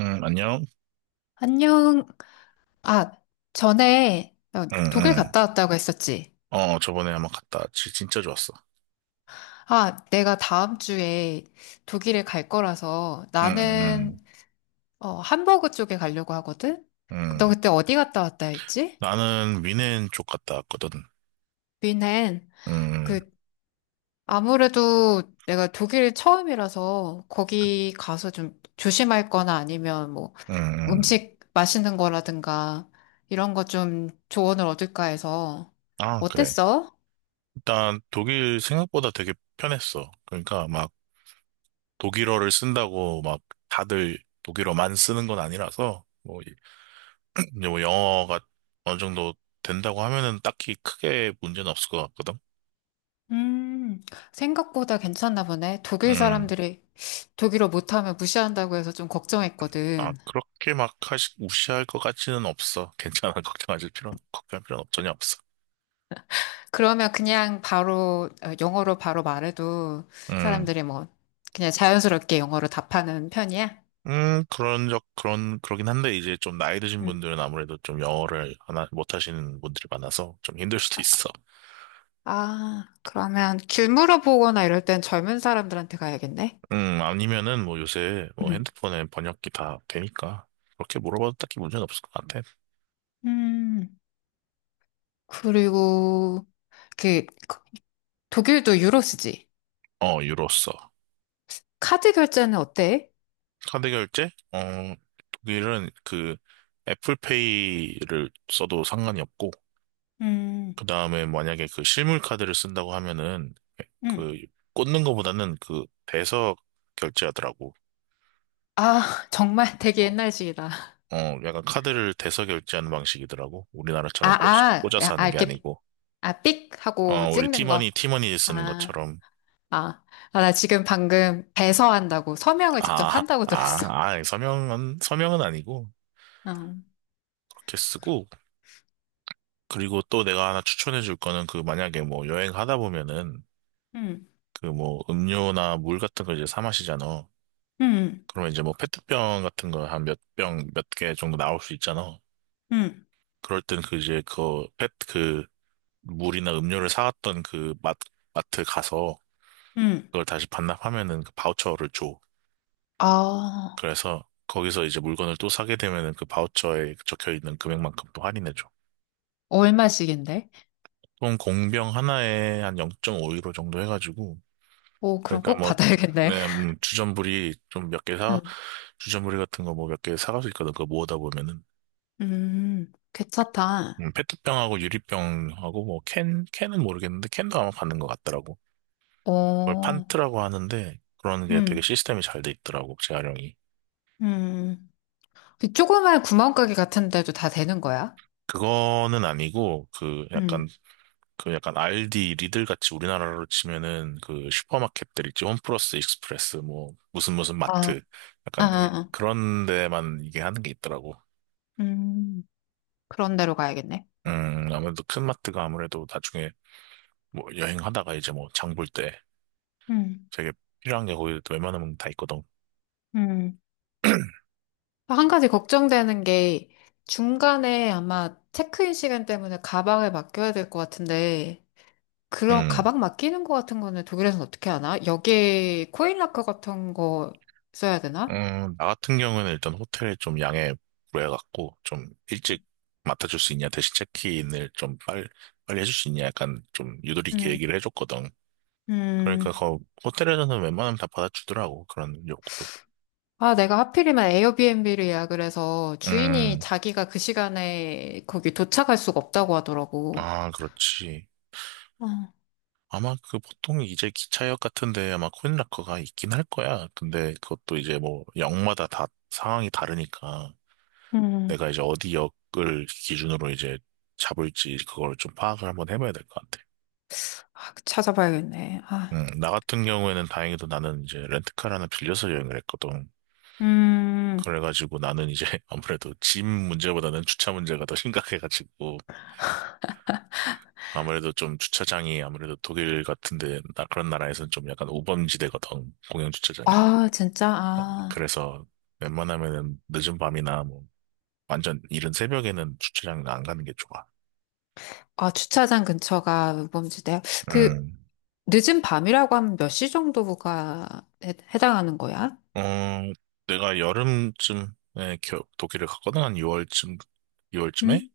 응, 안녕? 안녕. 아, 전에 응, 독일 응. 갔다 왔다고 했었지. 저번에 한번 갔다 왔지. 진짜 좋았어. 아, 내가 다음 주에 독일에 갈 거라서 응, 나는 응, 함버그 쪽에 가려고 하거든. 응. 너 응. 그때 어디 갔다 왔다 했지? 나는 위넨 쪽 갔다 왔거든. 뮌헨. 응, 그 아무래도 내가 독일 처음이라서 거기 가서 좀 조심할 거나 아니면 뭐 응, 응. 음식 맛있는 거라든가 이런 거 좀 조언을 얻을까 해서. 아, 그래. 어땠어? 일단 독일 생각보다 되게 편했어. 그러니까 막 독일어를 쓴다고 막 다들 독일어만 쓰는 건 아니라서 뭐, 이제 뭐 영어가 어느 정도 된다고 하면은 딱히 크게 문제는 없을 것 같거든. 음, 생각보다 괜찮나 보네. 독일 응. 사람들이 독일어 못하면 무시한다고 해서 좀 아, 걱정했거든. 그렇게 막 무시할 것 같지는 없어. 괜찮아. 걱정할 필요는 전혀 없어. 그러면 그냥 바로, 어, 영어로 바로 말해도 음, 사람들이 뭐, 그냥 자연스럽게 영어로 답하는 편이야? 그러긴 한데, 이제 좀 나이 드신 음. 분들은 아무래도 좀 영어를 못 하시는 분들이 많아서 좀 힘들 수도 있어. 아, 그러면 길 물어보거나 이럴 땐 젊은 사람들한테 가야겠네? 아니면은 뭐 요새 뭐 음. 핸드폰에 번역기 다 되니까, 그렇게 물어봐도 딱히 문제는 없을 것 같아. 음, 그리고, 그, 독일도 유로 쓰지? 유로 써. 카드 결제는 어때? 카드 결제? 독일은 그 애플페이를 써도 상관이 없고, 음, 그 다음에 만약에 그 실물 카드를 쓴다고 하면은 음. 그 꽂는 거보다는 그 대서 결제하더라고. 아, 정말 되게 옛날식이다. 약간 카드를 대서 결제하는 방식이더라고. 아, 우리나라처럼 아, 꽂아서 아, 하는 게 이렇게. 아니고. 아, 삑! 하고 우리 찍는 거. 티머니 쓰는 아, 것처럼. 아, 아, 나 지금 방금 배서한다고, 서명을 직접 아, 한다고 들었어. 아, 아, 서명은 아니고. 응. 그렇게 쓰고. 그리고 또 내가 하나 추천해 줄 거는 그 만약에 뭐 여행하다 보면은 응. 그 뭐 음료나 물 같은 거 이제 사 마시잖아. 응. 그러면 이제 뭐 페트병 같은 거 한 몇 병, 몇 개 정도 나올 수 있잖아. 응. 그럴 땐 그 이제 그 페트 그 물이나 음료를 사왔던 그 마트 가서 응. 그걸 다시 반납하면은 그 바우처를 줘. 아, 그래서 거기서 이제 물건을 또 사게 되면은 그 바우처에 적혀 있는 금액만큼 또 할인해 줘. 얼마씩인데? 총 공병 하나에 한 0.5유로 정도 해가지고, 오, 그럼 그러니까 꼭 뭐 받아야겠네. 네, 음, 주전부리 같은 거 뭐 몇 개 사갈 수 있거든. 그거 모으다 보면은. 괜찮다. 페트병하고 유리병하고 뭐 캔은 모르겠는데 캔도 아마 받는 것 같더라고. 그걸 오, 판트라고 하는데 그런 게 되게 음, 시스템이 잘 돼 있더라고, 재활용이. 음. 그 조그만 구멍가게 같은 데도 다 되는 거야? 그거는 아니고 그 약간 음. 그 약간 알디 리들 같이 우리나라로 치면은 그 슈퍼마켓들 있지. 홈플러스 익스프레스 뭐 무슨 무슨 아, 마트 아, 아, 약간 아. 그런 데만 이게 하는 게 있더라고. 음, 그런 데로 가야겠네. 아무래도 큰 마트가 아무래도 나중에 뭐 여행하다가 이제 뭐 장볼 때 음, 되게 필요한 게 거기 또 웬만하면 다 있거든. 음. 한 가지 걱정되는 게 중간에 아마 체크인 시간 때문에 가방을 맡겨야 될 것 같은데, 그런 음. 가방 맡기는 것 같은 거는 독일에서는 어떻게 하나? 여기에 코인락커 같은 거 써야 되나? 나 같은 경우는 일단 호텔에 좀 양해 구해갖고, 좀 일찍 맡아줄 수 있냐, 대신 체크인을 좀 빨리 해줄 수 있냐, 약간 좀 유도리 있게 음, 얘기를 해줬거든. 그러니까 음, 호텔에서는 웬만하면 다 받아주더라고, 그런 요구도. 아, 내가 하필이면 에어비앤비를 예약을 해서 주인이 음, 자기가 그 시간에 거기 도착할 수가 없다고 하더라고. 아, 그렇지. 어, 아마 그 보통 이제 기차역 같은데 아마 코인락커가 있긴 할 거야. 근데 그것도 이제 뭐 역마다 다 상황이 다르니까 음. 내가 이제 어디 역을 기준으로 이제 잡을지 그걸 좀 파악을 한번 해봐야 될 것 같아. 아, 찾아봐야겠네. 아, 나 같은 경우에는 다행히도 나는 이제 렌트카를 하나 빌려서 여행을 했거든. 음, 그래가지고 나는 이제 아무래도 짐 문제보다는 주차 문제가 더 심각해가지고 아무래도 좀 주차장이, 아무래도 독일 같은데 나 그런 나라에서는 좀 약간 우범지대거든, 공영 주차장이. 아, 진짜, 아. 그래서 웬만하면은 늦은 밤이나 뭐 완전 이른 새벽에는 주차장 안 가는 게 좋아. 아, 주차장 근처가 우범지대요? 그, 음, 늦은 밤이라고 하면 몇 시 정도가 해, 해당하는 거야? 어, 내가 여름쯤에 독일을 갔거든, 한 6월쯤에. 응?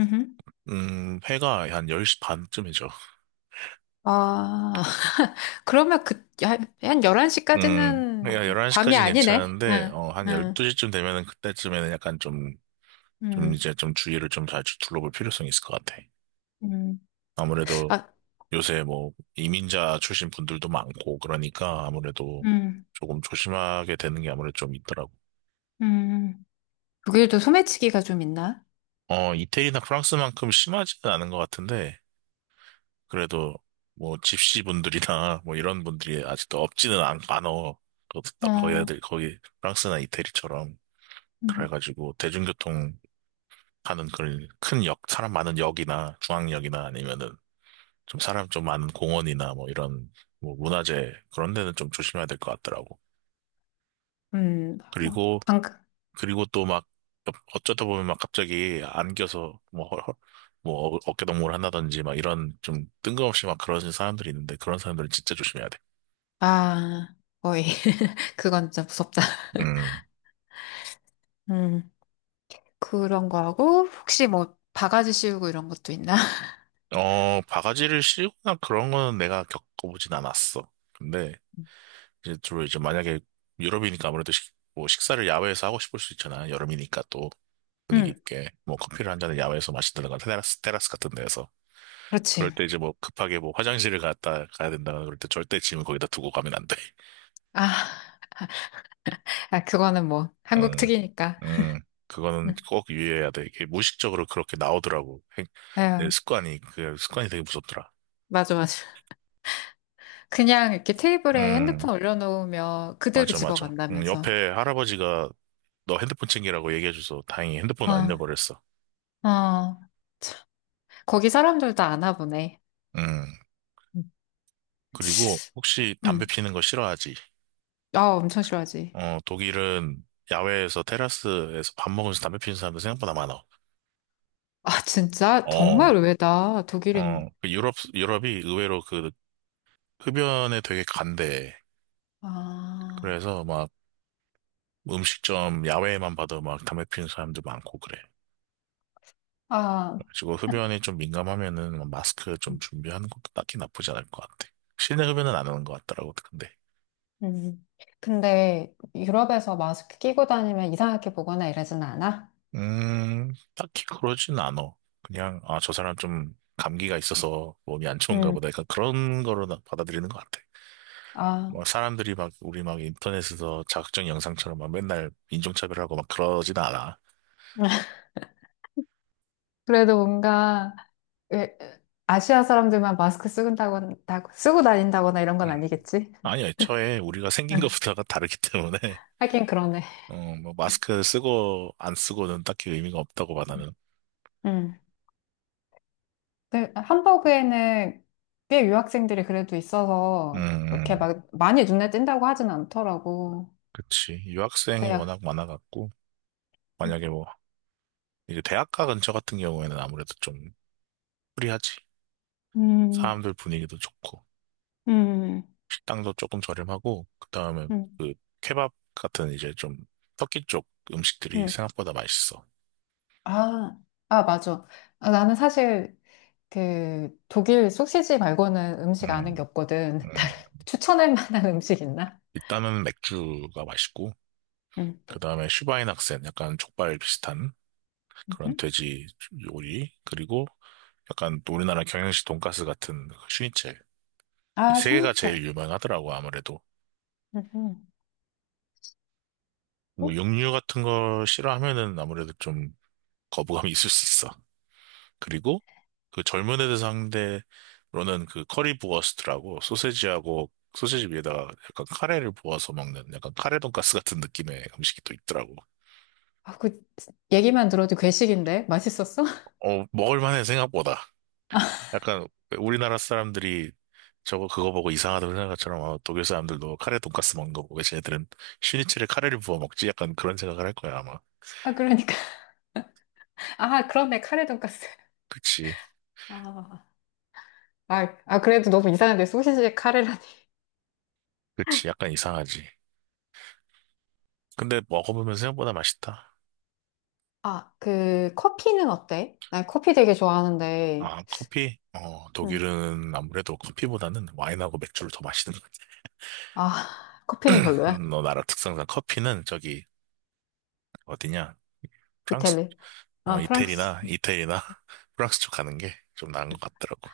응? 회가 한 10시 반쯤이죠. 아, 그러면 그, 한 11시까지는 그러니까 밤이 11시까지는 아니네? 괜찮은데, 응, 한 응. 12시쯤 되면은 그때쯤에는 약간 좀 응, 이제 좀 주의를 좀 잘 둘러볼 필요성이 있을 것 같아. 응, 아무래도 아, 요새 뭐 이민자 출신 분들도 많고 그러니까 아무래도 응, 조금 조심하게 되는 게 아무래도 좀 있더라고. 응, 독일도 소매치기가 좀 있나? 이태리나 프랑스만큼 심하지는 않은 것 같은데, 그래도 뭐 집시 분들이나 뭐 이런 분들이 아직도 없지는 않어. 거기, 거기 어, 거기 프랑스나 이태리처럼. 응. 그래가지고 대중교통 하는 그런 큰 역, 사람 많은 역이나 중앙역이나 아니면은 좀 사람 좀 많은 공원이나 뭐 이런 뭐 문화재 그런 데는 좀 조심해야 될 것 같더라고. 막, 그리고, 방금, 그리고 또 막 어쩌다 보면 막 갑자기 안겨서 뭐, 뭐 어깨동무를 한다든지 막 이런 좀 뜬금없이 막 그러는 사람들이 있는데 그런 사람들은 진짜 조심해야 돼. 아, 거의, 그건 진짜 무섭다. 음, 음. 그런 거 하고, 혹시 뭐, 바가지 씌우고 이런 것도 있나? 바가지를 씌우거나 그런 거는 내가 겪어보진 않았어. 근데 이제 주로 이제 만약에 유럽이니까 아무래도 뭐 식사를 야외에서 하고 싶을 수 있잖아. 여름이니까 또 분위기 응, 있게 뭐 커피를 한 잔을 야외에서 마신다든가, 테라스 같은 데에서. 그렇지. 그럴 때 이제 뭐 급하게 뭐 화장실을 갔다 가야 된다 그럴 때 절대 짐을 거기다 두고 가면 안 돼. 아, 아, 그거는 뭐, 한국 음, 특이니까. 음, 그거는 응, 꼭 유의해야 돼. 이게 무의식적으로 그렇게 나오더라고. 내 아 습관이, 그 습관이 되게 무섭더라. 맞아, 맞아. 그냥 이렇게 테이블에 핸드폰 음, 올려놓으면 그대로 맞아, 맞아. 집어간다면서. 옆에 할아버지가 너 핸드폰 챙기라고 얘기해줘서 다행히 핸드폰 어, 안 잃어버렸어. 어. 거기 사람들도 아나 보네. 음. 응, 그리고 혹시 담배 응. 피는 거 싫어하지? 아, 엄청 싫어하지. 독일은 야외에서 테라스에서 밥 먹으면서 담배 피는 사람들 생각보다 많아. 아, 진짜? 어, 정말 의외다. 독일인. 그 유럽이 의외로 그 흡연에 되게 간대. 아, 그래서 막 음식점 야외에만 봐도 막 담배 피는 사람들 많고 그래. 아. 그리고 흡연이 좀 민감하면은 마스크 좀 준비하는 것도 딱히 나쁘지 않을 것 같아. 실내 흡연은 안 하는 것 같더라고, 근데. 음. 근데 유럽에서 마스크 끼고 다니면 이상하게 보거나 이러진 않아? 딱히 그러진 않아. 그냥, 아, 저 사람 좀 감기가 있어서 몸이 안 좋은가 음. 보다, 약간 그런 거로 받아들이는 것 같아. 아, 뭐, 사람들이 막, 우리 막 인터넷에서 자극적인 영상처럼 막 맨날 인종차별하고 막 그러진 않아. 그래도 뭔가 왜- 아시아 사람들만 마스크 쓰고 쓰고 다닌다거나 이런 건 음. 아니겠지? 아니, 애초에 우리가 생긴 응. 것부터가 다르기 때문에. 하긴 그러네. 뭐, 마스크 쓰고 안 쓰고는 딱히 의미가 없다고 봐, 나는. 음. 근데 함버그에는 꽤 유학생들이 그래도 있어서 이렇게 음, 막 많이 눈에 띈다고 하진 않더라고. 그치. 유학생이 근데 워낙 약- 많아갖고, 음, 만약에 뭐, 이제 대학가 근처 같은 경우에는 아무래도 좀 프리하지. 음, 사람들 분위기도 좋고, 식당도 조금 저렴하고, 그 다음에 음, 그 케밥 같은 이제 좀 터키 쪽 음식들이 음. 생각보다 맛있어. 아, 아, 맞아. 아, 나는 사실 그 독일 소시지 말고는 음식 아는 음, 게 없거든. 음. 다른 추천할 만한 음식 있나? 일단은 맥주가 맛있고, 음. 그 다음에 슈바인학센, 약간 족발 비슷한 그런 음. 돼지 요리, 그리고 약간 우리나라 경양식 돈가스 같은 그 슈니첼. 이 아, 세 개가 슈니첼. 제일 유명하더라고, 아무래도. 음. 어? 뭐, 육류 같은 거 싫어하면은 아무래도 좀 거부감이 있을 수 있어. 그리고 그 젊은 애들 상대로는 그 커리 부어스트라고, 소세지하고 소세지 위에다가 약간 카레를 부어서 먹는 약간 카레 돈가스 같은 느낌의 음식이 또 있더라고. 아, 그 얘기만 들어도 괴식인데 맛있었어? 먹을만해 생각보다. 약간 우리나라 사람들이 저거 그거 보고 이상하다고 생각한 것처럼, 아, 독일 사람들도 카레 돈가스 먹는 거 보고 쟤네들은 슈니첼에 카레를 부어 먹지, 약간 그런 생각을 할 거야 아마. 아, 그러니까 아 그러네, 카레 돈까스. 그치, 아, 아, 아 그래도 너무 이상한데 소시지에 카레라니. 그치, 약간 이상하지. 근데 먹어보면 생각보다 맛있다. 아, 그 커피는 어때? 난 커피 되게 좋아하는데. 아, 커피? 음. 독일은 아무래도 커피보다는 와인하고 맥주를 더 마시는. 아 커피는 별로야. 너 나라 특성상 커피는 저기 어디냐? 프랑스, 이탈리. 아 프랑스. 이태리나 프랑스 쪽 가는 게 좀 나은 것 같더라고.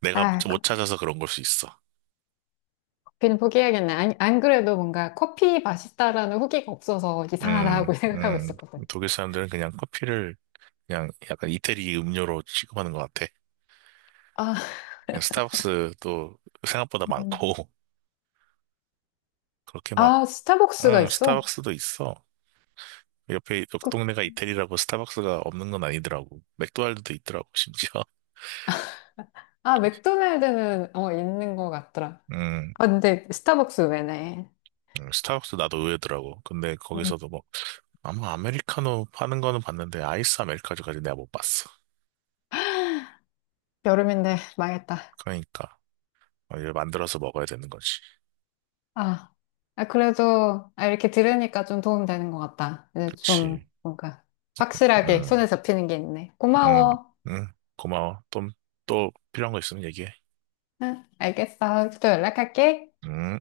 내가 아 못 찾아서 그런 걸 수 있어. 그냥 포기해야겠네. 안 그래도 뭔가 커피 맛있다라는 후기가 없어서 음, 이상하다고 생각하고 음, 있었거든. 독일 사람들은 그냥 커피를 그냥 약간 이태리 음료로 취급하는 것 같아. 아, 스타벅스도 생각보다 음. 많고. 그렇게 막, 아, 스타벅스가 응, 있어? 스타벅스도 있어. 옆에 옆 그, 동네가 이태리라고 스타벅스가 없는 건 아니더라고. 맥도날드도 있더라고, 심지어. 아, 맥도날드는 어, 있는 것 같더라. 음, 아, 근데 스타벅스 왜네? 스타벅스 나도 의외더라고. 근데 음, 거기서도 뭐, 아마 아메리카노 파는 거는 봤는데, 아이스 아메리카노까지 내가 못 봤어. 여름인데 망했다. 그러니까, 이걸 만들어서 먹어야 되는 거지. 아, 아, 그래도 아, 이렇게 들으니까 좀 도움 되는 것 같다. 이제 좀 그치. 뭔가 확실하게 음, 손에 잡히는 게 있네. 음, 고마워. 음. 고마워. 또 필요한 거 있으면 얘기해. 응, 알겠어. 또 연락할게. 음.